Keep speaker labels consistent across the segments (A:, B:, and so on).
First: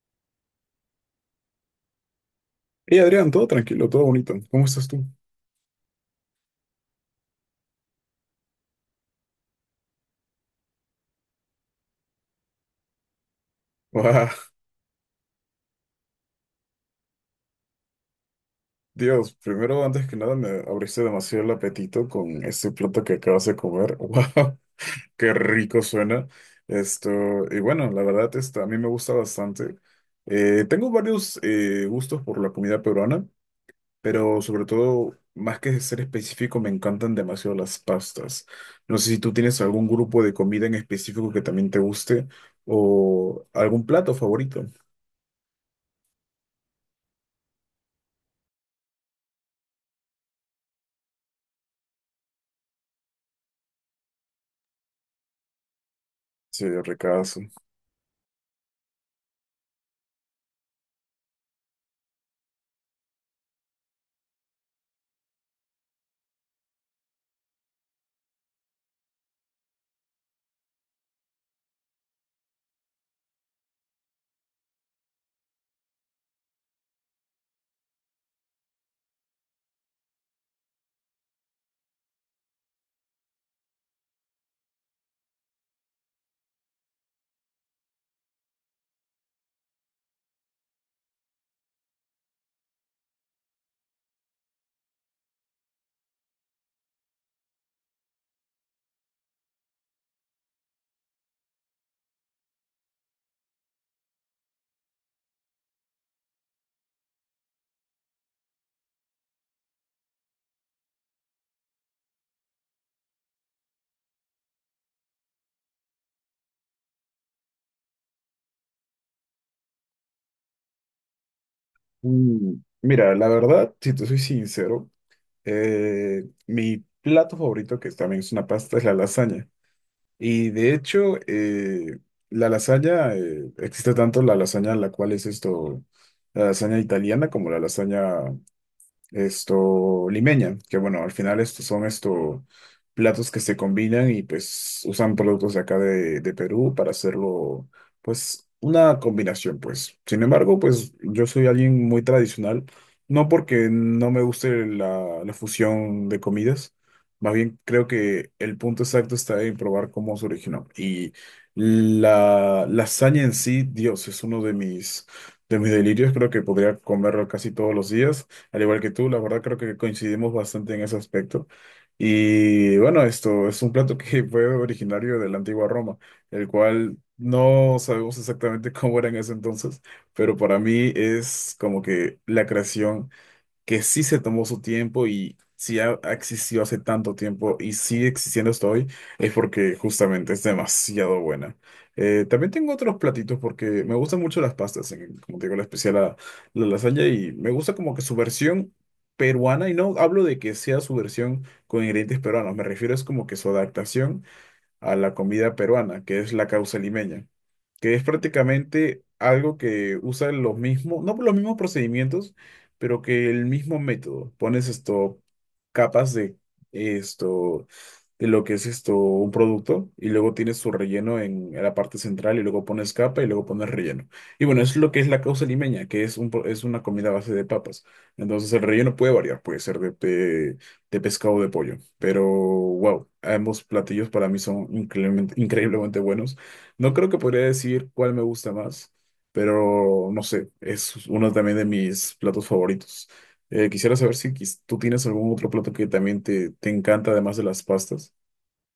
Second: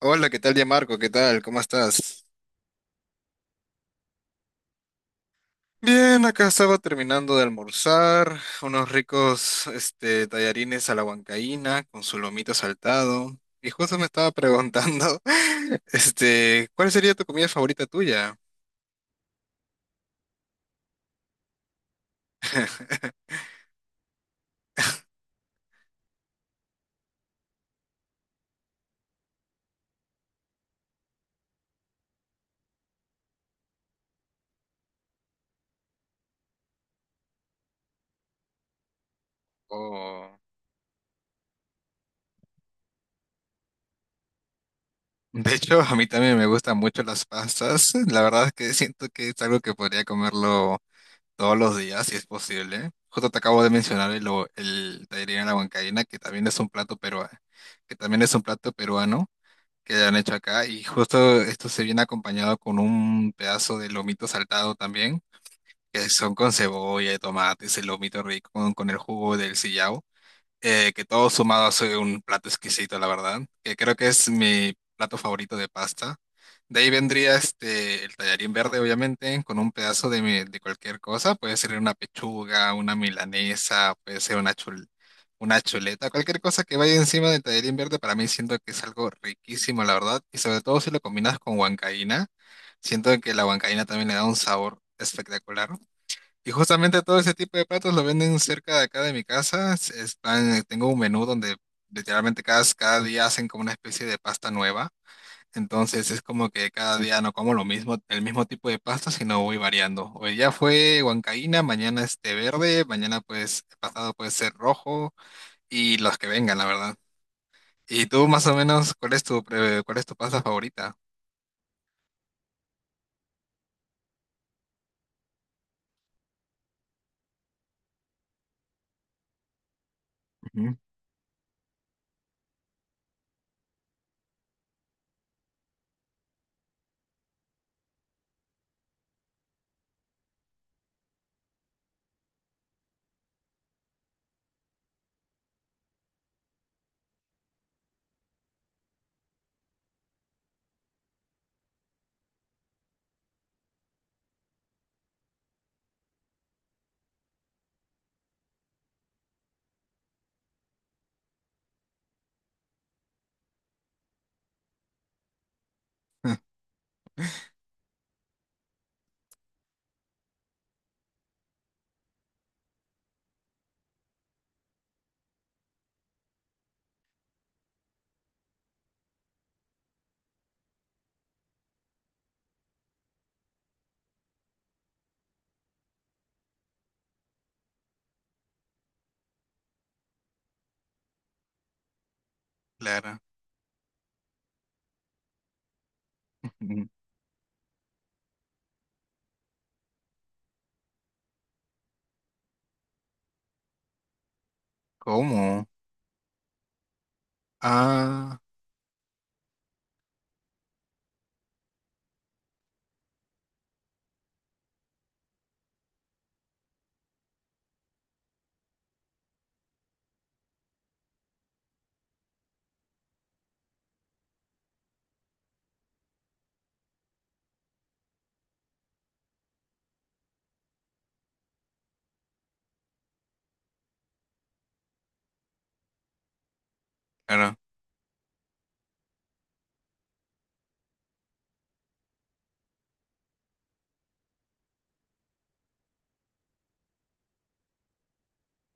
A: Hola, ¿qué tal, ya Marco? ¿Qué tal? ¿Cómo estás?
B: Hey Adrián, todo tranquilo, todo bonito. ¿Cómo estás tú?
A: Bien, acá estaba terminando de almorzar, unos ricos tallarines a la huancaína con su lomito saltado. Y justo me
B: Guau,
A: estaba preguntando, ¿cuál sería tu comida favorita tuya?
B: Dios, primero, antes que nada, me abriste demasiado el apetito con ese plato que acabas de comer. ¡Wow! ¡Qué rico suena! Esto, y bueno, la verdad, a mí me gusta bastante. Tengo varios gustos por la comida peruana, pero sobre todo, más que ser específico, me encantan demasiado las pastas. No sé si tú tienes algún grupo de
A: Oh,
B: comida en específico que también te guste o algún plato favorito.
A: de hecho, a mí también me gustan mucho las pastas. La verdad es que siento que es algo que podría comerlo todos los días, si es posible. Justo te acabo de mencionar el tallarín a la huancaína, que también es
B: Sí,
A: un
B: ricazo.
A: que también es un plato peruano, que han hecho acá y justo esto se viene acompañado con un pedazo de lomito saltado también, que son con cebolla y tomate, ese lomito rico con el jugo del sillao, que todo sumado hace un plato exquisito, la verdad, que creo que es mi plato favorito de pasta. De ahí vendría el tallarín verde, obviamente, con un pedazo de cualquier cosa. Puede ser una pechuga, una milanesa, puede ser una chuleta, cualquier cosa que vaya encima del tallarín verde, para mí siento que es algo riquísimo, la verdad. Y sobre todo si lo combinas con huancaína, siento que la huancaína también le da un sabor espectacular. Y justamente todo ese tipo de platos lo venden cerca de acá de mi casa. Tengo un menú donde literalmente cada día hacen como una especie de pasta nueva. Entonces es como que cada día no como lo mismo, el mismo tipo de pasta, sino voy variando. Hoy ya fue huancaína, mañana este verde, mañana pues pasado puede ser rojo y los que vengan, la verdad. Y tú más o menos, ¿cuál es cuál es tu pasta favorita?
B: Mm, Mira, la verdad, si te soy sincero, mi plato favorito, que también es una pasta, es la lasaña. Y de
A: Ujú.
B: hecho, la lasaña, existe tanto la lasaña, la cual es la lasaña italiana, como la lasaña limeña, que bueno, al final estos son estos platos que se combinan y pues usan productos de acá de Perú para hacerlo, pues una combinación, pues. Sin embargo, pues yo soy alguien muy tradicional, no porque no me guste la fusión de comidas, más bien creo que el punto exacto está en probar cómo se originó. Y la lasaña en sí, Dios, es de mis delirios, creo que podría comerlo casi todos los días. Al igual que tú, la verdad creo que coincidimos bastante en ese aspecto. Y bueno, esto es un plato que fue originario de la antigua Roma, el cual no sabemos exactamente cómo era en ese entonces, pero para mí es como que la creación que sí se tomó su tiempo y sí ha existido hace tanto tiempo y sigue existiendo hasta hoy, es porque justamente es demasiado buena. También tengo otros
A: Claro.
B: platitos porque me gustan mucho las pastas, como te digo, la especial la
A: Ujú.
B: lasaña, y me gusta como que su versión peruana, y no hablo de que sea su versión con ingredientes peruanos, me refiero es como que su adaptación a la comida
A: ¿Cómo?
B: peruana, que es la causa limeña, que es
A: Ah,
B: prácticamente algo que usa los mismos, no por los mismos procedimientos, pero que el mismo método. Pones capas esto, de lo que es un producto, y luego tienes su relleno en la parte central, y luego pones capa y luego pones relleno. Y bueno, es lo que es la causa limeña, que es, es una comida a base de papas. Entonces el relleno puede variar, puede ser de pescado o de pollo, pero wow, ambos platillos para mí son increíblemente increíblemente buenos. No creo que podría
A: claro.
B: decir cuál me gusta más, pero no sé, es uno también de mis platos favoritos. Quisiera saber si quis- tú tienes algún otro plato que también te encanta, además de las pastas.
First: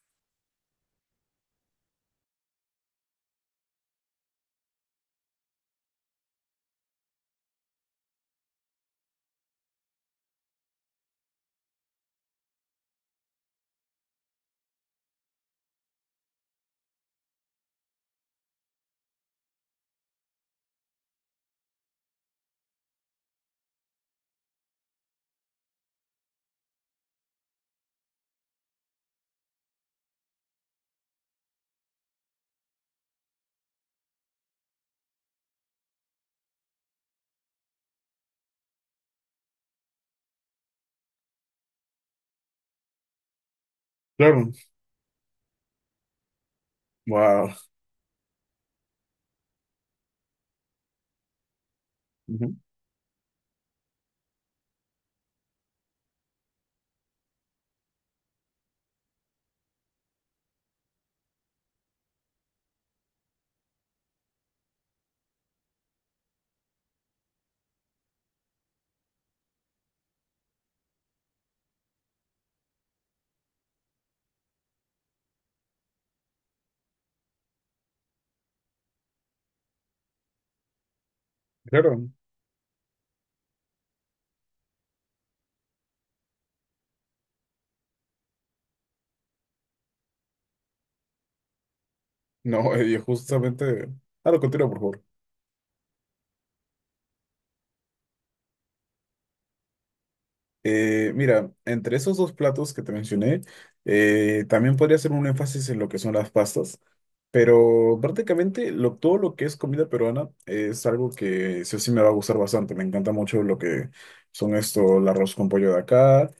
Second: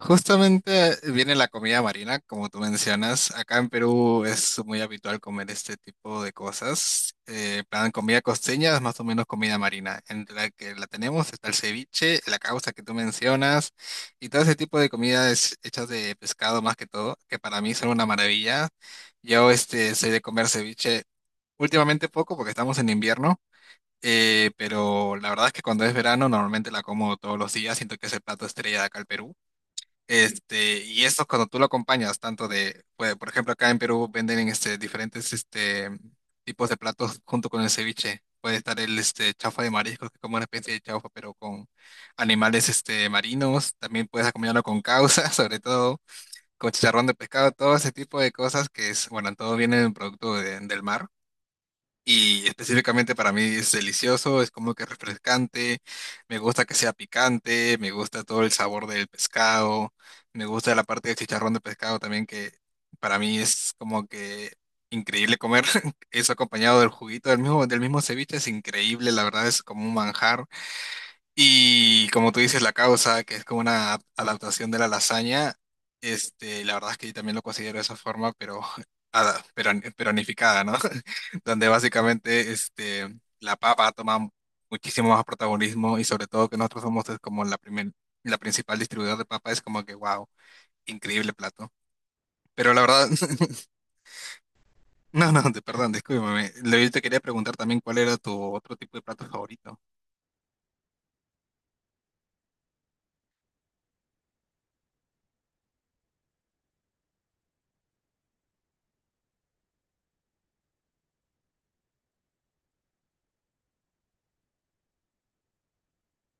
A: Justamente viene la comida marina, como tú mencionas. Acá en Perú es muy habitual comer este tipo de cosas. Plan comida costeña es más o menos comida marina. Entre la que la tenemos está el ceviche, la causa que tú mencionas, y todo ese tipo de comidas hechas de pescado más que todo, que para mí son una maravilla. Yo soy de comer ceviche últimamente poco porque estamos en invierno. Pero la verdad es que cuando es verano normalmente la como todos los días, siento que es el plato estrella de acá al Perú. Y esto cuando tú lo acompañas, tanto de, pues, por ejemplo, acá en Perú venden diferentes tipos de platos junto con el ceviche. Puede estar el chaufa de mariscos, que es como una especie de chaufa, pero con animales marinos. También puedes
B: Claro,
A: acompañarlo con causa, sobre todo con chicharrón de pescado,
B: wow.
A: todo ese tipo de cosas que es, bueno, todo viene del del mar. Y
B: Ujú.
A: específicamente para mí es delicioso, es como que refrescante, me gusta que sea picante, me gusta todo el sabor del pescado, me gusta la parte del chicharrón de pescado también que para mí es como que increíble comer eso acompañado del juguito del mismo ceviche, es increíble, la verdad es como un manjar. Y como tú dices, la causa, que es como una adaptación de la lasaña, la verdad es que yo también lo considero de esa forma, pero, pero peronificada, ¿no? Donde
B: Claro.
A: básicamente la papa toma muchísimo más protagonismo y sobre todo que nosotros somos es como la primer, la principal distribuidora de papa, es como que, wow, increíble plato. Pero
B: No,
A: la verdad,
B: Ah, lo continúo, por favor.
A: no, no, de- perdón, discúlpame. Yo te quería preguntar también cuál era tu otro tipo de plato favorito.
B: Mira, entre esos dos platos que te mencioné, también podría hacer un énfasis en lo que son las pastas, pero prácticamente todo lo que es comida peruana es algo que sí o sí me va a gustar bastante. Me encanta mucho lo que son el arroz con pollo de acá,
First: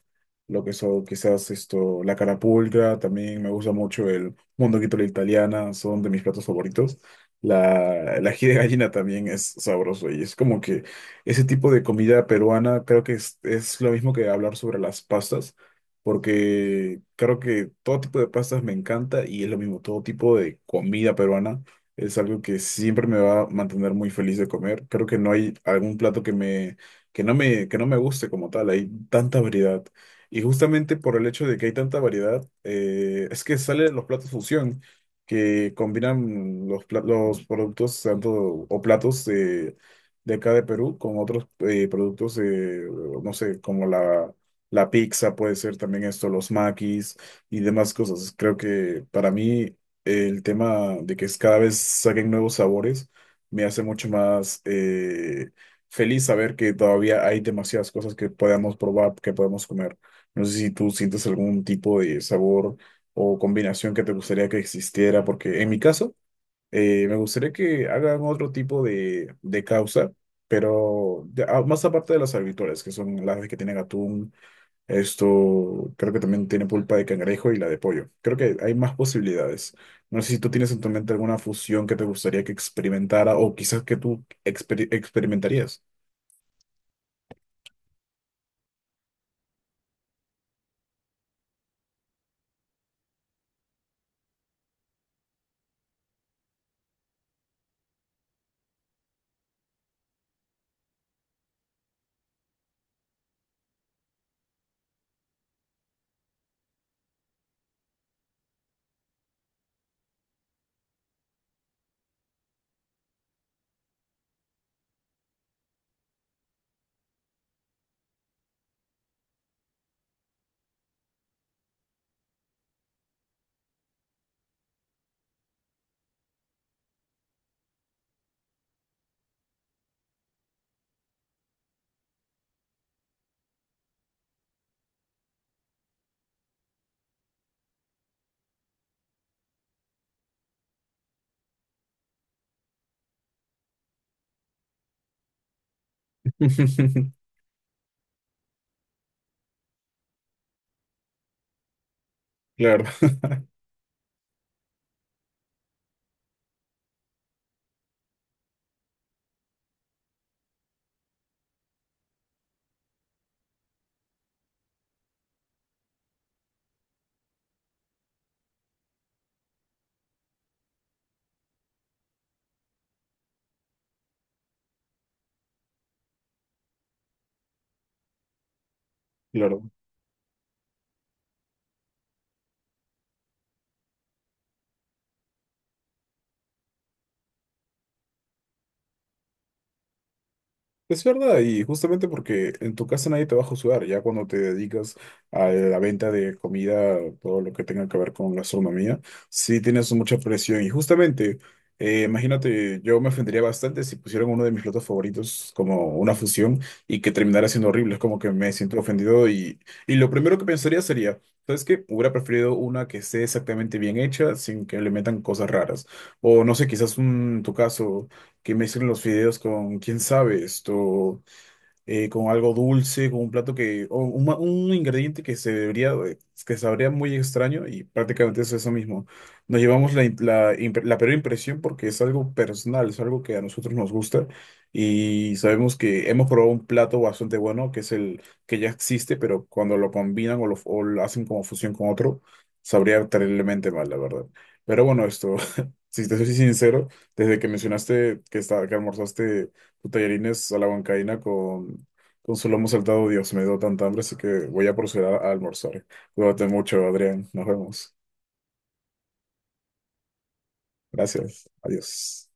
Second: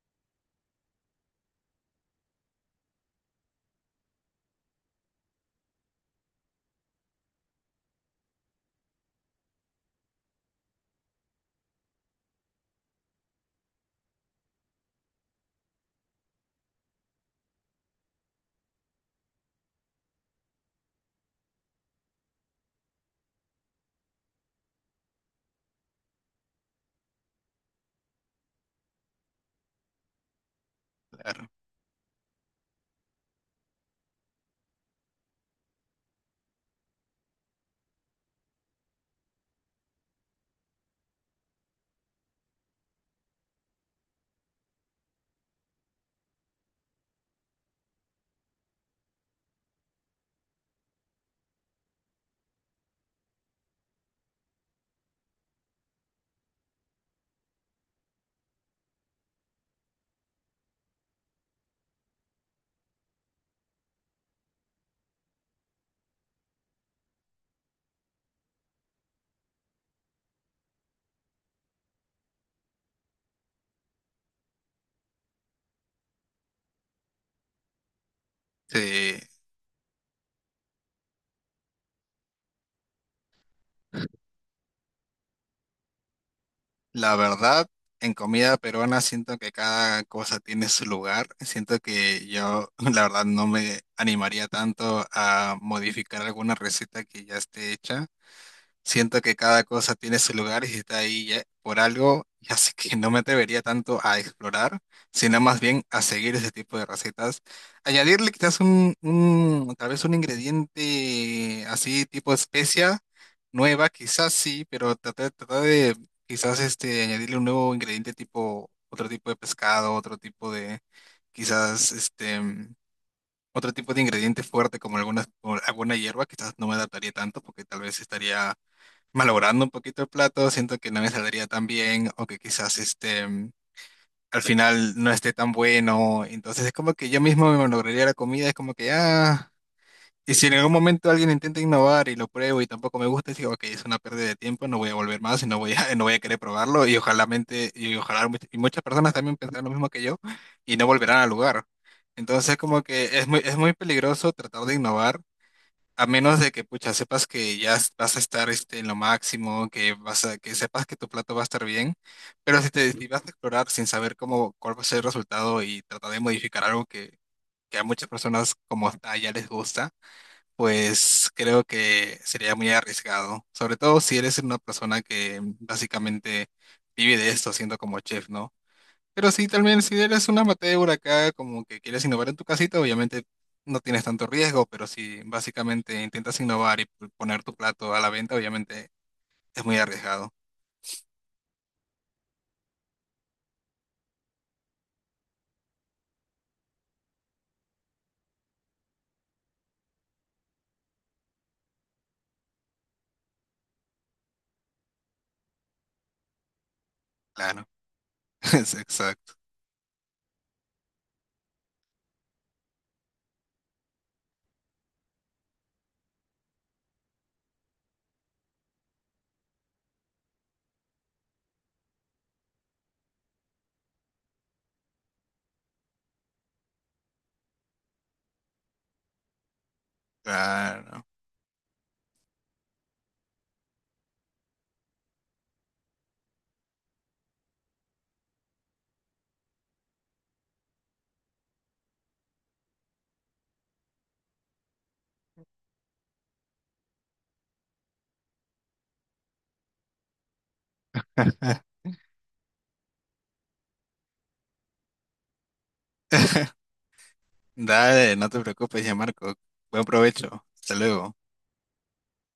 B: lo que son quizás la carapulcra. También me gusta mucho el mondonguito a la italiana, son de mis platos favoritos. El ají de gallina también es sabroso, y es como que ese tipo de comida peruana creo que es lo mismo que hablar sobre las pastas, porque creo que todo tipo de pastas me encanta, y es lo mismo, todo tipo de comida peruana es algo que siempre me va a mantener muy feliz de comer. Creo que no hay algún plato que me, que no me, que no me guste como tal, hay tanta variedad. Y justamente por el hecho
A: Claro.
B: de que hay tanta variedad, es que salen los platos fusión, que combinan los productos tanto, o platos de acá de Perú con otros productos, no sé, como la pizza, puede ser también los maquis y demás cosas. Creo que para mí el tema de que es cada vez saquen nuevos sabores me hace mucho más feliz saber que todavía hay demasiadas cosas que podamos probar, que podemos comer. No sé si tú sientes algún tipo de sabor o combinación que te gustaría que existiera, porque en mi caso, me gustaría que hagan otro tipo de causa, pero más aparte de las habituales, que son las que tienen atún, esto creo que también tiene pulpa de cangrejo y la de pollo. Creo que hay más
A: Sí.
B: posibilidades. No sé si tú tienes en tu mente alguna fusión que te gustaría que experimentara, o quizás que tú experimentarías.
A: La verdad, en comida peruana siento que cada cosa tiene su lugar. Siento que yo, la verdad, no me animaría tanto a modificar alguna receta que ya esté hecha. Siento que cada cosa tiene su lugar y si está por algo, y así que no me atrevería tanto a explorar, sino más bien a seguir ese tipo de recetas. Añadirle quizás un tal vez un ingrediente así tipo especia nueva, quizás sí, pero tratar de quizás añadirle un nuevo ingrediente tipo otro tipo de pescado, otro tipo de quizás otro tipo de ingrediente fuerte como alguna hierba, quizás no me adaptaría tanto porque tal vez estaría malogrando un poquito el plato, siento que no me saldría tan bien o que quizás al final no esté tan bueno. Entonces es como que yo mismo me malograría la comida, es como que ah, y si en algún momento alguien intenta innovar y lo pruebo y tampoco me gusta, digo, ok, es una pérdida de tiempo, no voy a volver más y no voy no voy a querer probarlo y ojalá muchas personas también pensarán lo mismo que yo y no volverán al lugar. Entonces como
B: Claro,
A: que es es muy peligroso tratar de innovar a menos de que, pucha, sepas que vas a estar en lo máximo, que que sepas que tu plato va a estar bien, pero si vas a explorar sin saber cómo, cuál va a ser el resultado y tratar de modificar algo que a muchas personas como está ya les gusta, pues creo que sería muy arriesgado, sobre todo si eres una persona que básicamente vive de esto siendo como chef, ¿no? Pero sí,
B: claro.
A: también si eres un amateur acá, como que quieres innovar en tu casita, obviamente no tienes tanto riesgo, pero si básicamente intentas innovar y poner tu plato a la venta, obviamente es muy arriesgado.
B: Es verdad, y justamente porque en tu casa nadie te va a juzgar, ya cuando te dedicas a la venta de comida, todo lo que tenga que ver con gastronomía, sí tienes mucha presión. Y justamente, imagínate, yo me ofendería bastante si pusieran uno de mis platos favoritos como una fusión y que terminara
A: Claro,
B: siendo horrible. Es como que me
A: es
B: siento ofendido,
A: exacto.
B: y lo primero que pensaría sería, ¿sabes qué? Hubiera preferido una que esté exactamente bien hecha, sin que le metan cosas raras. O no sé, quizás en tu caso que mezclen los fideos con, quién sabe, con algo dulce, con un plato que, o un, ma- un ingrediente que se debería, que sabría muy extraño, y prácticamente es eso mismo. Nos llevamos la
A: Claro.
B: peor impresión porque es algo personal, es algo que a nosotros nos gusta y sabemos que hemos probado un plato bastante bueno, que es el que ya existe, pero cuando lo combinan o lo hacen como fusión con otro, sabría terriblemente mal, la verdad. Pero bueno, si te soy sincero, desde que mencionaste que almorzaste tallarines a la huancaína con, su lomo saltado. Dios, me dio tanta hambre, así que voy a proceder a almorzar. Cuídate mucho, Adrián. Nos vemos.
A: Dale, no te preocupes ya, Marco. Buen provecho. Hasta luego.
B: Gracias. Adiós.